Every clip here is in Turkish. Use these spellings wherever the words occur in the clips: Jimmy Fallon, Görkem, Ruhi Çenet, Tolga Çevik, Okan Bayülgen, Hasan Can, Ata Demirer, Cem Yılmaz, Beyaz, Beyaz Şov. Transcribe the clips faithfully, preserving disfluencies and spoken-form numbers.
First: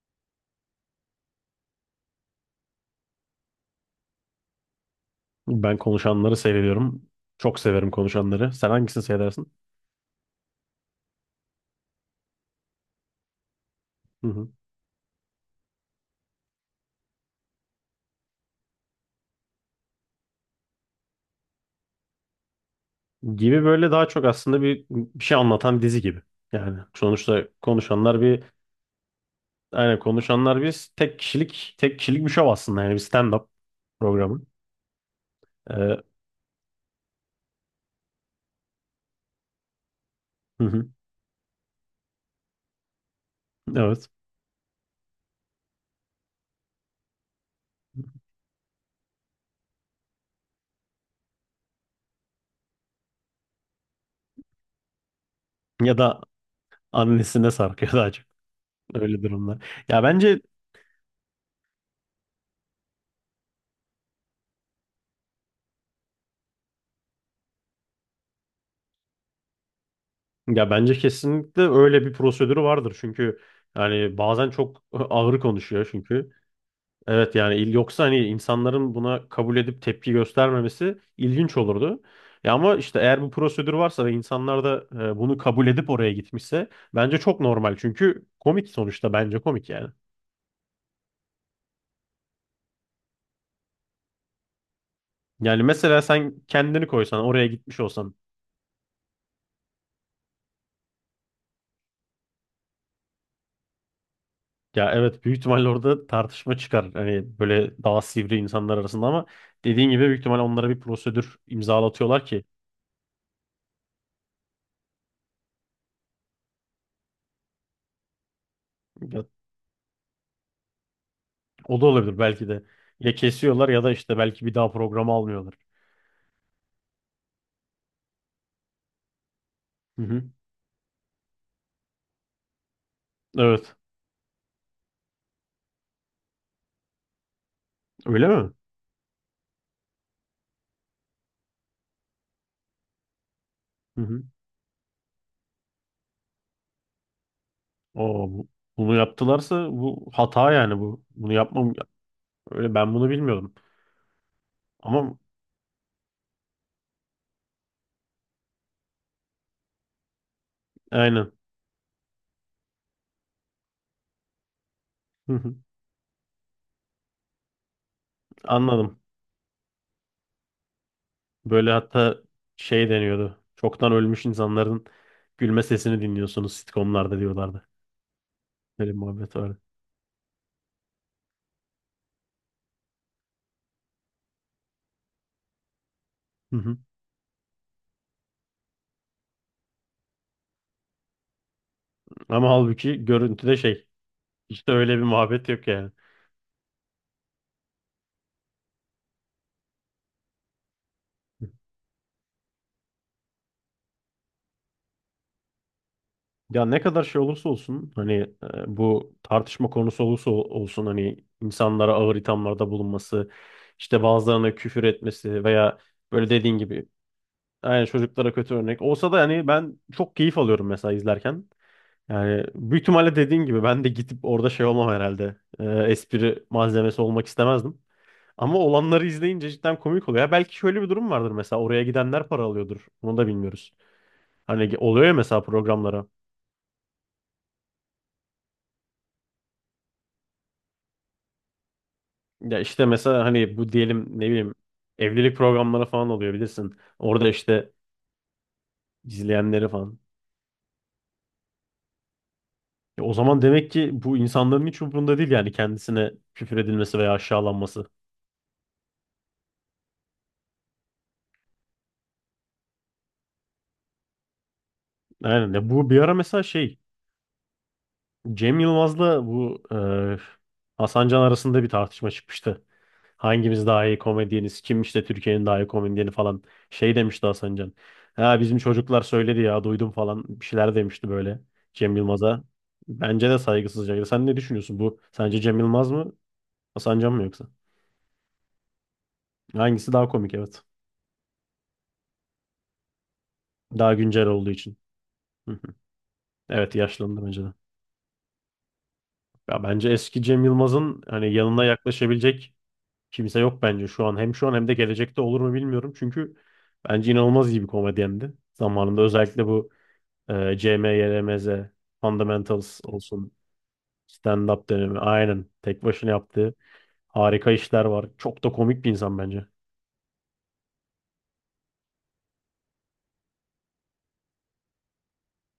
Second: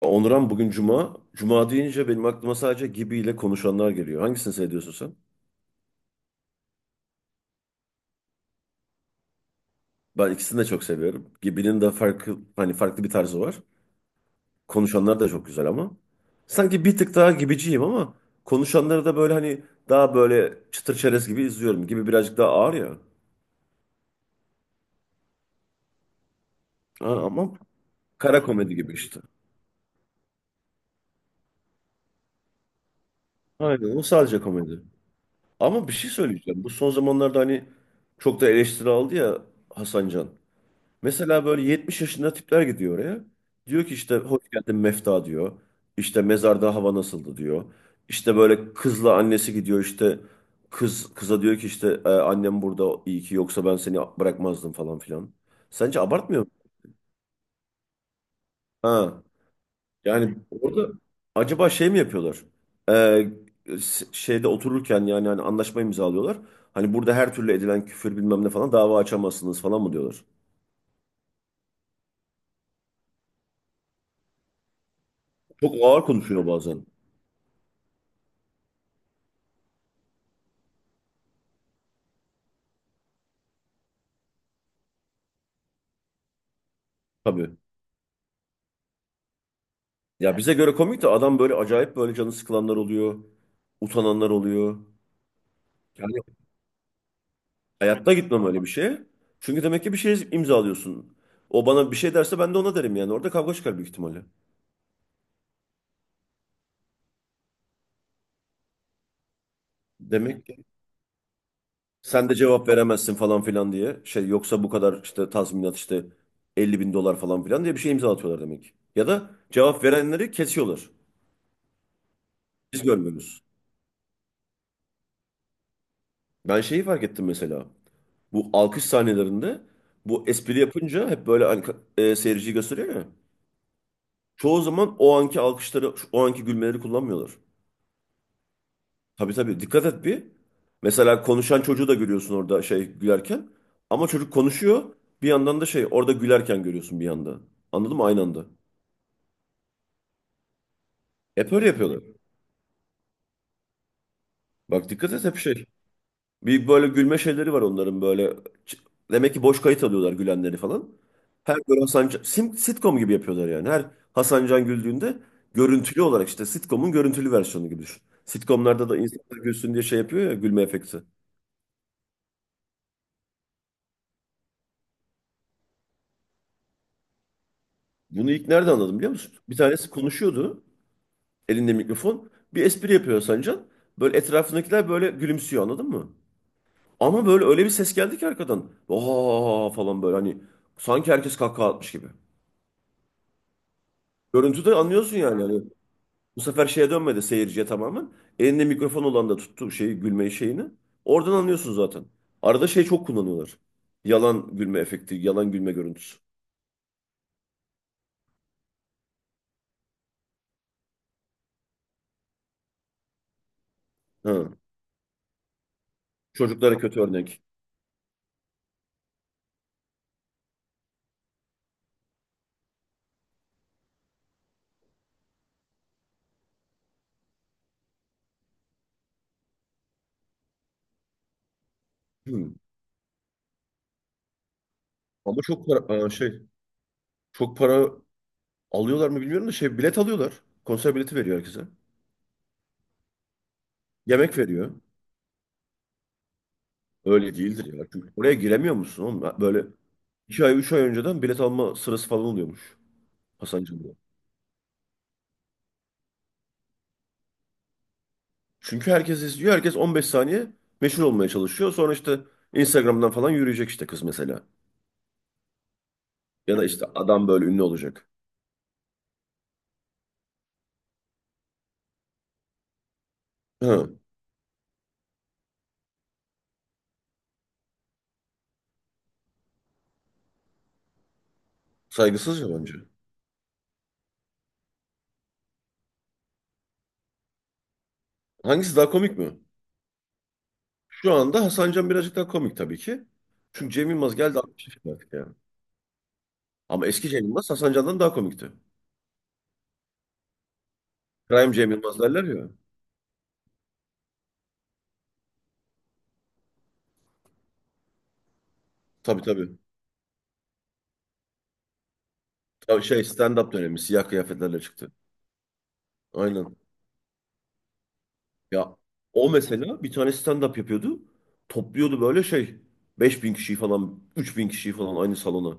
Onuran bugün Cuma. Cuma deyince benim aklıma sadece Gibi ile konuşanlar geliyor. Hangisini seviyorsun sen? Ben konuşanları seviyorum. Çok severim konuşanları. Sen hangisini seversin? Ben ikisini de çok seviyorum. Gibi'nin de farklı hani farklı bir tarzı var. Hı hı. Konuşanlar da çok güzel ama. Sanki bir tık daha gibiciyim ama konuşanları da böyle hani daha böyle çıtır çerez gibi izliyorum. Gibi birazcık daha ağır ya. Gibi böyle daha çok aslında bir, bir şey anlatan bir dizi gibi. Yani Ha, sonuçta ama konuşanlar kara bir komedi gibi işte. yani konuşanlar bir tek kişilik tek kişilik bir şov aslında yani bir stand-up Aynen, o sadece programı. komedi. Ee, Ama bir Hı şey söyleyeceğim. Bu son zamanlarda hani çok da eleştiri aldı ya Hasan Can. hı. Mesela böyle yetmiş yaşında tipler gidiyor oraya. Diyor ki Evet. işte "hoş geldin Mefta" diyor. İşte "mezarda hava nasıldı" diyor. İşte böyle kızla annesi gidiyor, işte kız kıza diyor ki işte "E, "annem burada, iyi ki, yoksa ben seni bırakmazdım falan filan." Ya Sence da abartmıyor mu? annesine sarkıyor daha çok. Ha. Öyle durumlar. Ya Yani bence orada acaba şey mi yapıyorlar? E, s- şeyde otururken yani hani anlaşma imzalıyorlar. Hani "burada her türlü edilen küfür bilmem ne falan dava açamazsınız" falan mı diyorlar? ya bence kesinlikle öyle bir prosedürü vardır. Çünkü yani bazen çok ağır Çok konuşuyor ağır çünkü. konuşuyor bazen. Evet yani il yoksa hani insanların buna kabul edip tepki göstermemesi ilginç olurdu. Ya ama işte eğer bu prosedür varsa ve insanlar da e, bunu kabul edip oraya gitmişse bence çok Tabii. normal. Çünkü komik sonuçta bence komik yani. Ya bize göre komik de adam, böyle acayip, böyle canı sıkılanlar oluyor. Utananlar oluyor. Yani mesela Yani sen kendini koysan oraya gitmiş hayatta olsan gitmem öyle bir şeye. Çünkü demek ki bir şey imzalıyorsun. O bana bir şey derse ben de ona derim yani. Orada kavga çıkar büyük ihtimalle. ya evet büyük ihtimalle orada tartışma çıkar. Hani böyle daha sivri insanlar arasında ama dediğin gibi büyük ihtimalle Demek ki onlara bir prosedür imzalatıyorlar sen de ki cevap veremezsin falan filan diye. Şey, yoksa bu kadar işte tazminat, işte elli bin dolar falan filan diye bir şey imza atıyorlar demek ki. Ya ya, da cevap verenleri kesiyorlar. o da olabilir belki de. Biz Ya görmüyoruz. kesiyorlar ya da işte belki bir daha programı almıyorlar. Ben şeyi fark ettim mesela. Bu alkış sahnelerinde, Hı bu hı. espri yapınca hep böyle hani, e, seyirciyi gösteriyor ya, Evet. çoğu zaman o anki alkışları, o anki gülmeleri kullanmıyorlar. Öyle mi? Tabii tabii, dikkat et bir. Mesela konuşan çocuğu da görüyorsun orada şey gülerken. Hı Ama hı. çocuk konuşuyor. Bir yandan da şey, orada gülerken görüyorsun bir yanda. Anladın mı? Aynı Oo, anda. bu- bunu yaptılarsa bu hata yani bu. Bunu Hep öyle yapmam yapıyorlar. öyle, ben bunu bilmiyordum. Bak dikkat Ama et, hep şey. Bir böyle gülme şeyleri var onların böyle. Ç- Demek ki boş kayıt alıyorlar gülenleri falan. aynen. Her böyle Hasan Can- sim- sitcom gibi yapıyorlar yani. Her Hasan Can güldüğünde Hı hı. görüntülü olarak, işte sitcom'un görüntülü versiyonu gibi düşün. Sitcomlarda da Anladım. insanlar gülsün diye şey yapıyor ya, gülme efekti. Böyle hatta şey deniyordu. Çoktan ölmüş insanların gülme sesini dinliyorsunuz sitcomlarda diyorlardı. Bunu ilk nerede Böyle bir anladım biliyor musun? muhabbet var. Bir tanesi konuşuyordu elinde mikrofon. Bir espri yapıyor Sancan. Böyle etrafındakiler böyle gülümsüyor, anladın mı? Hı hı. Ama böyle öyle bir ses geldi ki arkadan. Oha falan, böyle hani sanki herkes kahkaha atmış gibi. Ama halbuki görüntüde şey, işte Görüntüde öyle bir anlıyorsun yani. muhabbet Hani yok yani. bu sefer şeye dönmedi, seyirciye tamamen. Elinde mikrofon olan da tuttu şeyi, gülmeyi şeyini. Oradan anlıyorsun zaten. Arada şey çok kullanıyorlar. Yalan gülme efekti, yalan gülme görüntüsü. Ya ne kadar şey olursa olsun hani e, bu tartışma konusu olursa ol- olsun, hani insanlara ağır ithamlarda bulunması, işte bazılarına Ha. küfür etmesi veya böyle dediğin Çocuklara gibi kötü örnek. yani çocuklara kötü örnek olsa da hani ben çok keyif alıyorum mesela izlerken. Yani büyük ihtimalle dediğin gibi ben de gidip orada şey olmam herhalde. E, espri malzemesi olmak istemezdim. Ama olanları izleyince cidden komik oluyor. Ya belki şöyle bir durum vardır, mesela oraya gidenler para Hmm. alıyordur. Onu da bilmiyoruz. Hani oluyor ya, mesela Ama çok para, programlara. aa, şey çok para alıyorlar mı bilmiyorum da, şey, bilet alıyorlar. Konser bileti veriyor herkese. Ya işte mesela hani bu, diyelim ne Yemek bileyim veriyor. evlilik programları falan oluyor bilirsin. Orada Öyle işte değildir ya. Çünkü oraya giremiyor musun oğlum? Ha, Böyle izleyenleri falan. iki ay, üç ay önceden bilet alma sırası falan oluyormuş. Ya o zaman demek Hasancı'da. ki bu insanların hiç umurunda değil yani, kendisine küfür edilmesi veya aşağılanması. Çünkü herkes izliyor. Herkes on beş saniye meşhur olmaya çalışıyor. Sonra işte Instagram'dan falan yürüyecek işte, kız mesela. Aynen. Ya bu bir ara mesela Ya da şey, işte adam böyle ünlü olacak. Cem Yılmaz'la bu e, Hasan Can arasında bir tartışma çıkmıştı. Hangimiz daha iyi Hı, komedyeniz? Kim işte Türkiye'nin daha iyi komedyeni falan. Şey demişti Hasan Can. Ha bizim çocuklar söyledi ya, duydum falan bir şeyler demişti böyle Cem Yılmaz'a. saygısızca bence. Bence de saygısızca. Sen ne düşünüyorsun bu? Sence Cem Yılmaz mı? Hasan Can mı yoksa? Hangisi daha komik mi? Hangisi daha komik, evet. Şu anda Hasan Can birazcık daha komik tabii ki. Çünkü Cem Daha Yılmaz güncel geldi olduğu altmış için. yaşında artık ya. Hı hı. Evet, Ama eski Cem yaşlandı bence Yılmaz de. Hasan Can'dan daha komikti. Ya bence eski Cem Yılmaz'ın hani Prime yanına Cem Yılmaz derler ya. yaklaşabilecek kimse yok bence şu an. Hem şu an hem de gelecekte olur mu bilmiyorum. Çünkü bence inanılmaz iyi bir komedyendi. Zamanında Tabii özellikle tabii. bu Ee, C M, Y L M Z, Fundamentals Tabii şey, olsun. stand-up dönemi siyah kıyafetlerle Stand-up çıktı. dönemi. Aynen. Tek başına yaptığı Aynen. harika işler var. Çok da Ya komik bir insan o bence. mesela bir tane stand-up yapıyordu. Topluyordu böyle şey, beş bin kişiyi falan, üç bin kişiyi falan aynı salona.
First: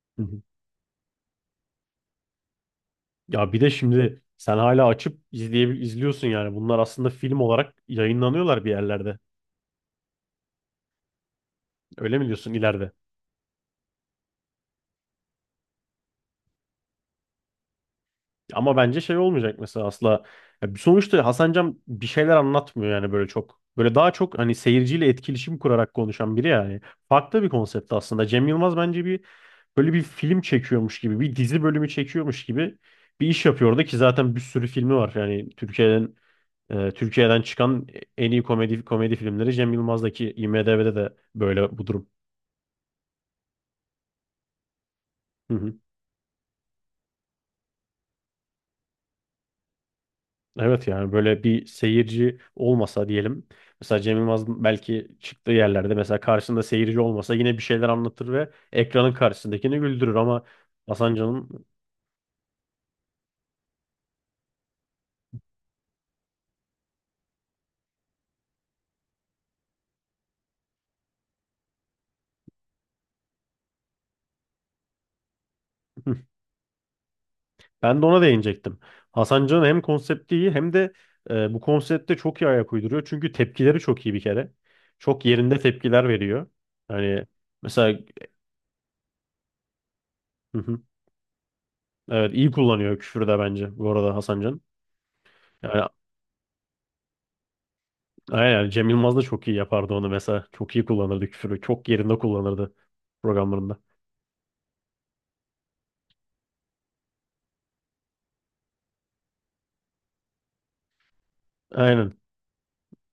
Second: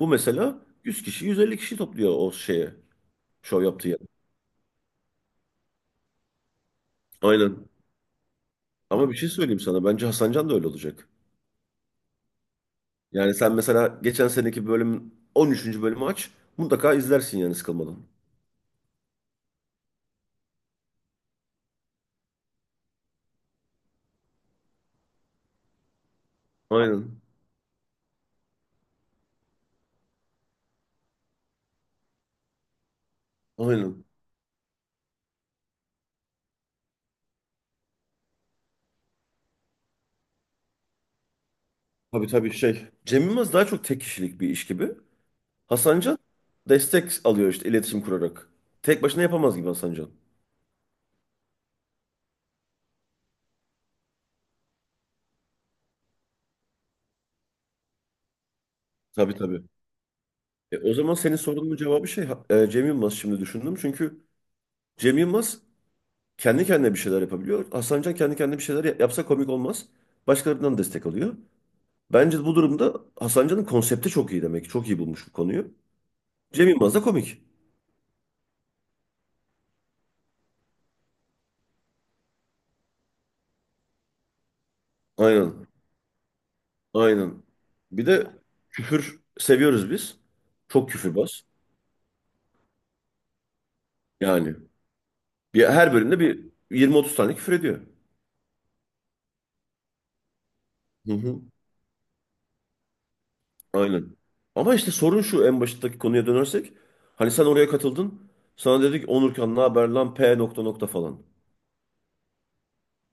Bu Hı hı. mesela yüz kişi, yüz elli kişi topluyor o şeye. Ya bir Şov de yaptığı yer. şimdi sen hala açıp izleyebil izliyorsun yani. Bunlar aslında film Aynen. olarak yayınlanıyorlar bir Ama bir yerlerde. şey söyleyeyim sana. Bence Hasan Can da öyle olacak. Öyle mi diyorsun, ileride? Yani sen mesela geçen seneki bölümün on üçüncü bölümü aç. Mutlaka izlersin yani, sıkılmadan. Ama bence şey olmayacak mesela asla. Ya sonuçta Hasan Can bir şeyler anlatmıyor yani böyle çok. Böyle daha çok hani seyirciyle etkileşim kurarak konuşan biri yani. Aynen. Farklı bir konsept aslında. Cem Yılmaz bence bir, böyle bir film çekiyormuş gibi, bir dizi bölümü çekiyormuş gibi bir iş yapıyor orada ki Aynen. zaten bir sürü filmi var. Yani Türkiye'den e, Türkiye'den çıkan en iyi komedi komedi filmleri Cem Yılmaz'daki, IMDb'de de böyle bu durum. Tabii tabii, şey. Cem Yılmaz daha çok tek kişilik bir iş gibi. Hasancan destek alıyor işte, iletişim kurarak. Tek başına yapamaz gibi Hasancan. Evet yani böyle bir seyirci olmasa diyelim. Mesela Cem Yılmaz belki çıktığı yerlerde, mesela karşısında seyirci olmasa yine bir şeyler anlatır ve ekranın Tabii tabii. karşısındakini güldürür ama E, o Hasan zaman senin Can'ın sorunun cevabı şey ha- e, Cem Yılmaz, şimdi düşündüm. Çünkü Cem Yılmaz kendi kendine bir şeyler yapabiliyor. Hasancan kendi kendine bir şeyler ya- yapsa komik olmaz. Başkalarından destek alıyor. Bence bu durumda Hasancan'ın konsepti çok iyi demek ki. Çok iyi bulmuş bu konuyu. Cem Yılmaz da komik. ben de ona değinecektim. Hasan Can'ın hem konsepti iyi hem de e, bu konsepte çok iyi ayak uyduruyor. Çünkü tepkileri çok iyi bir kere. Çok yerinde Aynen. tepkiler veriyor. Hani Aynen. mesela Bir de küfür seviyoruz biz. Çok küfürbaz. evet, iyi kullanıyor küfürü de bence bu arada Hasan Yani Can. bir, Yani her bölümde bir yirmi otuz tane küfür ediyor. aynen, yani Cem Yılmaz da çok iyi yapardı onu mesela. Çok iyi Hı kullanırdı hı. küfürü. Çok yerinde kullanırdı programlarında. Aynen. Ama işte sorun şu, en baştaki konuya dönersek. Hani sen oraya katıldın. Sana dedik "Onurkan ne haber lan, P nokta nokta" falan. Aynen.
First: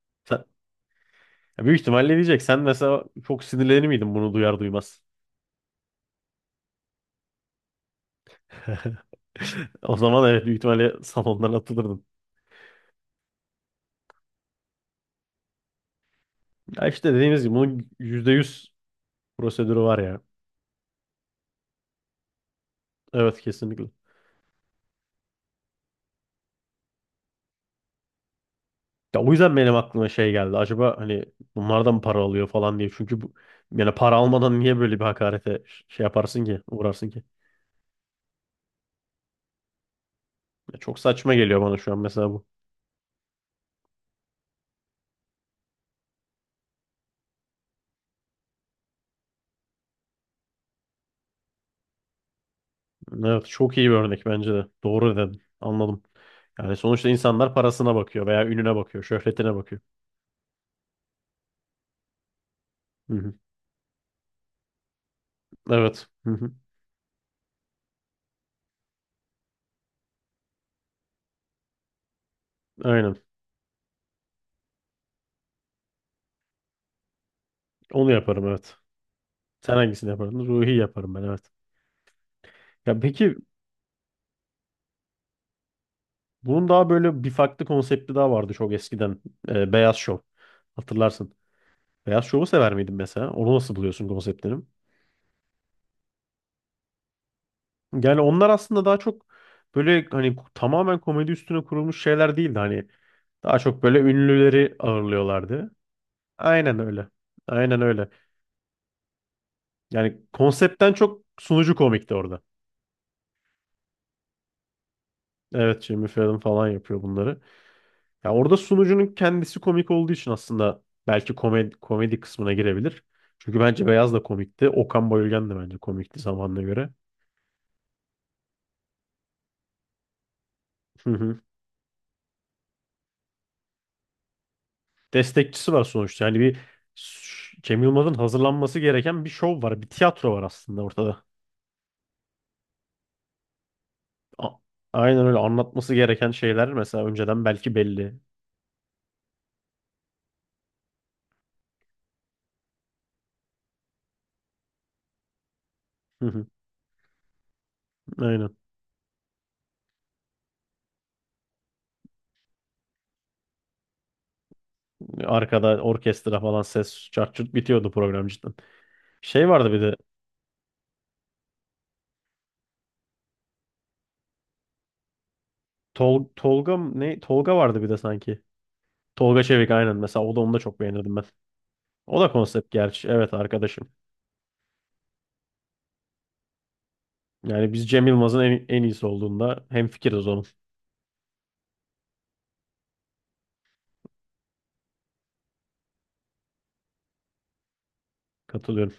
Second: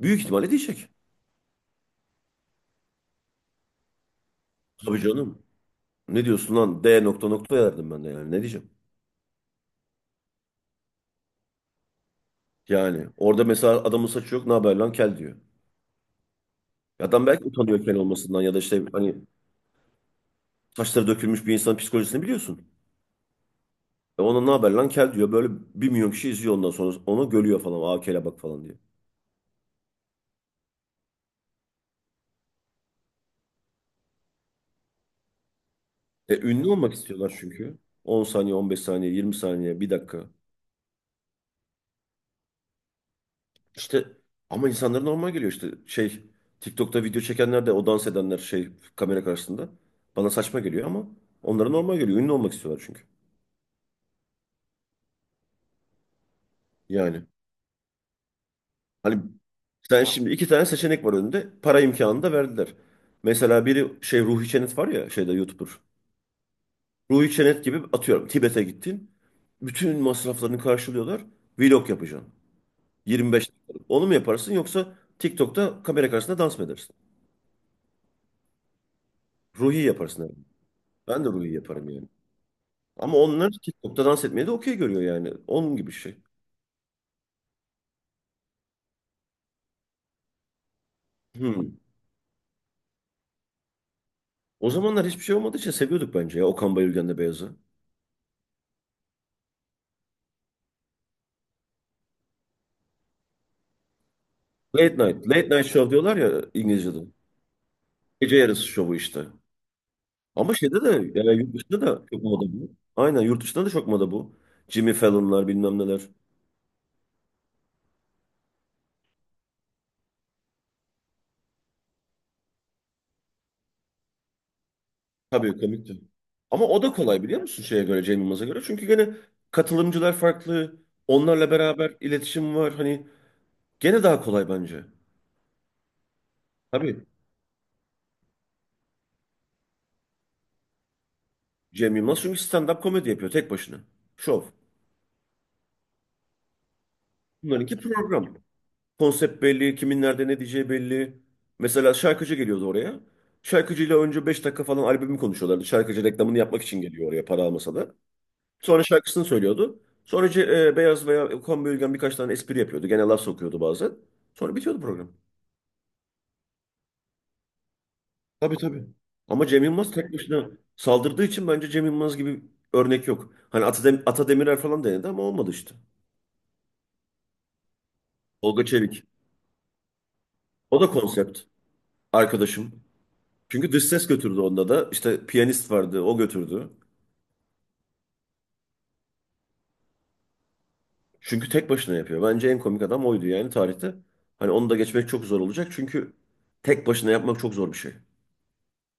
Büyük Sen, ihtimalle diyecek. ya büyük ihtimalle diyecek. Sen mesela çok sinirlenir miydin bunu duyar duymaz? Tabii canım. "Ne diyorsun lan D nokta nokta" derdim ben de yani, ne diyeceğim. O zaman evet, büyük ihtimalle salondan atılırdın. Yani orada mesela adamın saçı yok, "ne haber lan kel" diyor. Ya işte Adam dediğimiz belki gibi utanıyor bunun kel yüzde olmasından, ya da yüz işte hani prosedürü var ya. saçları dökülmüş bir insanın psikolojisini biliyorsun. Evet, kesinlikle. E ona "ne haber lan kel" diyor, böyle bir milyon kişi izliyor, ondan sonra onu görüyor falan, aa "kele bak" falan diye. Ya o yüzden benim aklıma şey geldi. Acaba hani bunlardan mı para alıyor falan diye. Çünkü bu, yani para almadan niye böyle bir hakarete ş- şey E, yaparsın ki, ünlü olmak uğrarsın ki? istiyorlar çünkü. on saniye, on beş saniye, yirmi saniye, bir dakika. Ya çok saçma geliyor bana şu an mesela. İşte, ama insanlara normal geliyor işte. Şey, TikTok'ta video çekenler de, o dans edenler şey, kamera karşısında. Bana saçma geliyor ama onlara normal geliyor. Ünlü olmak istiyorlar çünkü. Evet, çok iyi bir örnek bence de. Doğru dedin. Anladım. Yani sonuçta Yani insanlar parasına bakıyor veya ününe bakıyor, hani, şöhretine bakıyor. sen şimdi, iki tane seçenek var önünde. Para imkanını da verdiler. Hı hı. Mesela biri şey, Ruhi Çenet var ya şeyde, YouTuber. Evet. Hı hı. Ruhi Çenet gibi atıyorum Tibet'e gittin. Bütün masraflarını karşılıyorlar. Vlog yapacaksın. Aynen. yirmi beş dakikalık. Onu mu yaparsın, yoksa TikTok'ta kamera karşısında dans mı edersin? Onu yaparım evet. Sen Ruhi hangisini yaparsın herhalde. yapardın? Ruhi yaparım ben, Ben de evet. Ruhi yaparım yani. Ya Ama peki onlar TikTok'ta dans etmeyi de okey görüyor yani. Onun gibi bir şey. bunun daha böyle bir farklı konsepti daha vardı çok eskiden. Ee, Beyaz Şov. Hatırlarsın. Hmm. Beyaz Şov'u sever miydin mesela? Onu nasıl buluyorsun, konseptini? O zamanlar hiçbir şey olmadığı için seviyorduk bence ya, Okan Bayülgen'le Beyaz'ı. Yani onlar aslında daha çok böyle hani tamamen komedi üstüne kurulmuş şeyler değildi. Hani daha çok böyle ünlüleri Late night. Late night ağırlıyorlardı. show diyorlar ya Aynen İngilizce'de. öyle. Aynen öyle. Gece yarısı şovu işte. Yani Ama şeyde de konseptten çok yani, yurt sunucu dışında da komikti çok orada. moda bu. Aynen, yurt dışında da çok moda bu. Jimmy Fallon'lar bilmem Evet, neler. Jimmy Fallon falan yapıyor bunları. Ya orada sunucunun kendisi komik olduğu için aslında belki komedi, komedi kısmına girebilir. Çünkü bence Beyaz da komikti. Okan Bayülgen de Tabii bence komikti. komikti zamanına Ama o göre. da kolay biliyor musun şeye göre, Cem Yılmaz'a göre. Çünkü gene katılımcılar farklı. Hı hı. Onlarla beraber iletişim var. Hani gene daha kolay bence. Destekçisi var sonuçta. Yani bir Tabii, ş- Cem Yılmaz'ın hazırlanması gereken bir şov var. Bir tiyatro var aslında ortada. Cem Yılmaz çünkü stand-up komedi yapıyor tek başına. Şov. A- Aynen öyle, anlatması gereken şeyler mesela önceden belki Bunlarınki belli. program. Konsept belli, kimin nerede ne diyeceği belli. Mesela şarkıcı geliyordu oraya. Şarkıcıyla önce beş dakika falan albümü konuşuyorlardı. Şarkıcı Hı reklamını hı. yapmak için geliyor oraya, para almasa da. Aynen. Sonra şarkısını söylüyordu. Sonra ce- e, Beyaz veya Kombi Ülgen birkaç tane espri yapıyordu. Gene laf sokuyordu bazen. Sonra bitiyordu program. Arkada orkestra falan, ses, çart çurt, bitiyordu program cidden. Tabii tabii. Ama Şey Cem vardı bir Yılmaz de, tek başına saldırdığı için bence Cem Yılmaz gibi örnek yok. Hani Atadem Ata Demirer falan denedi ama olmadı işte. Tol Tolga mı- ne Tolga vardı bir de sanki. Tolga Çevik. Tolga Çevik, aynen, mesela o da, onu da çok O da beğenirdim ben. konsept. O da konsept Arkadaşım. gerçi, evet Çünkü dış arkadaşım. ses götürdü onda da. İşte piyanist vardı, o götürdü. Yani biz Cem Yılmaz'ın en, en iyisi olduğunda hemfikiriz onun. Çünkü tek başına yapıyor. Bence en komik adam oydu yani tarihte. Hani onu da geçmek çok zor olacak çünkü tek başına yapmak çok zor bir şey. Katılıyorum.